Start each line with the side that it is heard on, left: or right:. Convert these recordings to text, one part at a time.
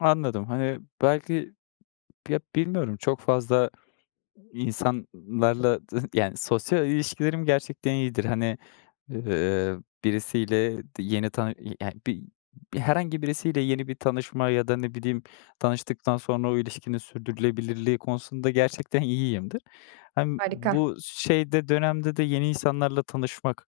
left: Anladım, hani, belki ya bilmiyorum çok fazla insanlarla d yani sosyal ilişkilerim gerçekten iyidir. Hani, eee, birisiyle d yeni tanı eee, ya bi bir herhangi birisiyle yeni bir tanışma ya da ne bileyim tanıştıktan sonra o ilişkinin sürdürülebilirliği konusunda gerçekten iyiyimdir. Hem
right: Harika.
left: bu s şeyde dönemde de yeni insanlarla tanışmak,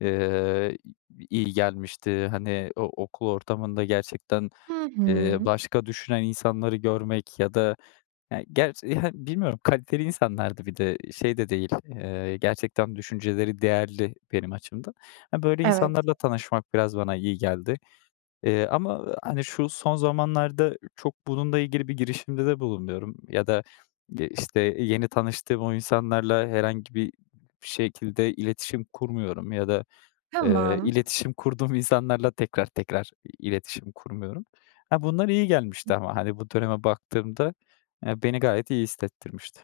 left: eee, i i iyi gelmişti. Hani, o okul ortamında gerçekten,
right: Hı
left: eee,
right: hı.
left: başka düşünen insanları görmek ya da e gerç hani, bilmiyorum kaliteli insanlardı bir de şey de değil, eee, gerçekten düşünceleri değerli benim açımdan. E böyle
right: Evet.
left: insanlarla tanışmak biraz bana iyi geldi, eee, ama, hani, şu son zamanlarda çok bununla ilgili bir girişimde de bulunmuyorum ya da, eee, işte, yeni tanıştığım o insanlarla herhangi bir şekilde iletişim kurmuyorum ya da, eee,
right: Tamam.
left: iletişim kurduğum insanlarla tekrar tekrar iletişim kurmuyorum. Ha, bunlar iyi gelmişti ama hani, bu döneme baktığımda, eee, beni gayet iyi hissettirmişti.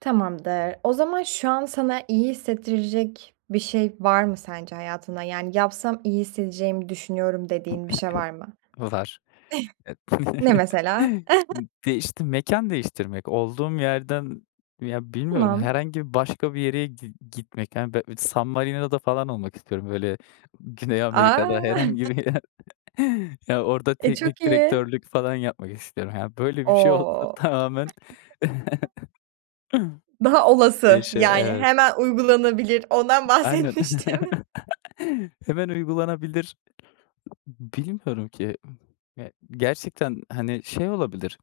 right: Tamamdır. O zaman şu an sana iyi hissettirecek bir şey var mı sence hayatında? Yani yapsam iyi hissedeceğimi düşünüyorum dediğin bir şey var mı?
left: Var. E
right: Ne mesela?
left: değişti mekân değiştirmek, olduğum yerden ya bilmiyorum
right: Tamam.
left: herhangi bir başka bir yere gi gitmek yani be bi San Marina'da falan olmak istiyorum böyle Güney Amerika'da
right: A!
left: herhangi bir yer. Ya orada
right: E çok
left: teknik
right: iyi.
left: direktörlük falan yapmak istiyorum. Ya böyle bir
right: O.
left: şey olsa tamamen.
right: Daha olası,
left: Değişiyor,
right: yani
left: evet.
right: hemen uygulanabilir. Ondan
left: Aynen.
right: bahsetmiştim.
left: Hemen uygulanabilir. Bilmiyorum ki. Ya gerçekten, hani, şey olabilir.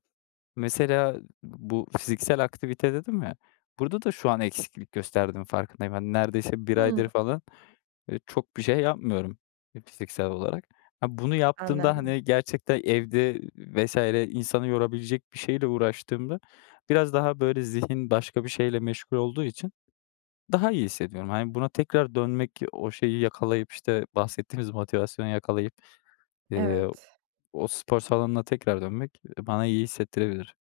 left: Mesela bu fiziksel aktivite dedim ya burada da şu an eksiklik gösterdiğim farkındayım. Hani, neredeyse 1 aydır
right: Hımm.
left: falan, ııı, çok bir şey yapmıyorum, eee, fiziksel olarak. Ha bunu yaptığımda,
right: Anladım.
left: hani, gerçekten evde vs. insanı yorabilecek bir şeyle uğraştığımda biraz daha böyle zihin başka bir şeyle meşgul olduğu için daha iyi hissediyorum. Hani, buna tekrar dönmek o şeyi yakalayıp işte bahsettiğimiz motivasyonu yakalayıp, eee,
right: Evet.
left: o spor salonuna tekrar dönmek, eee, bana iyi hissettirebilir.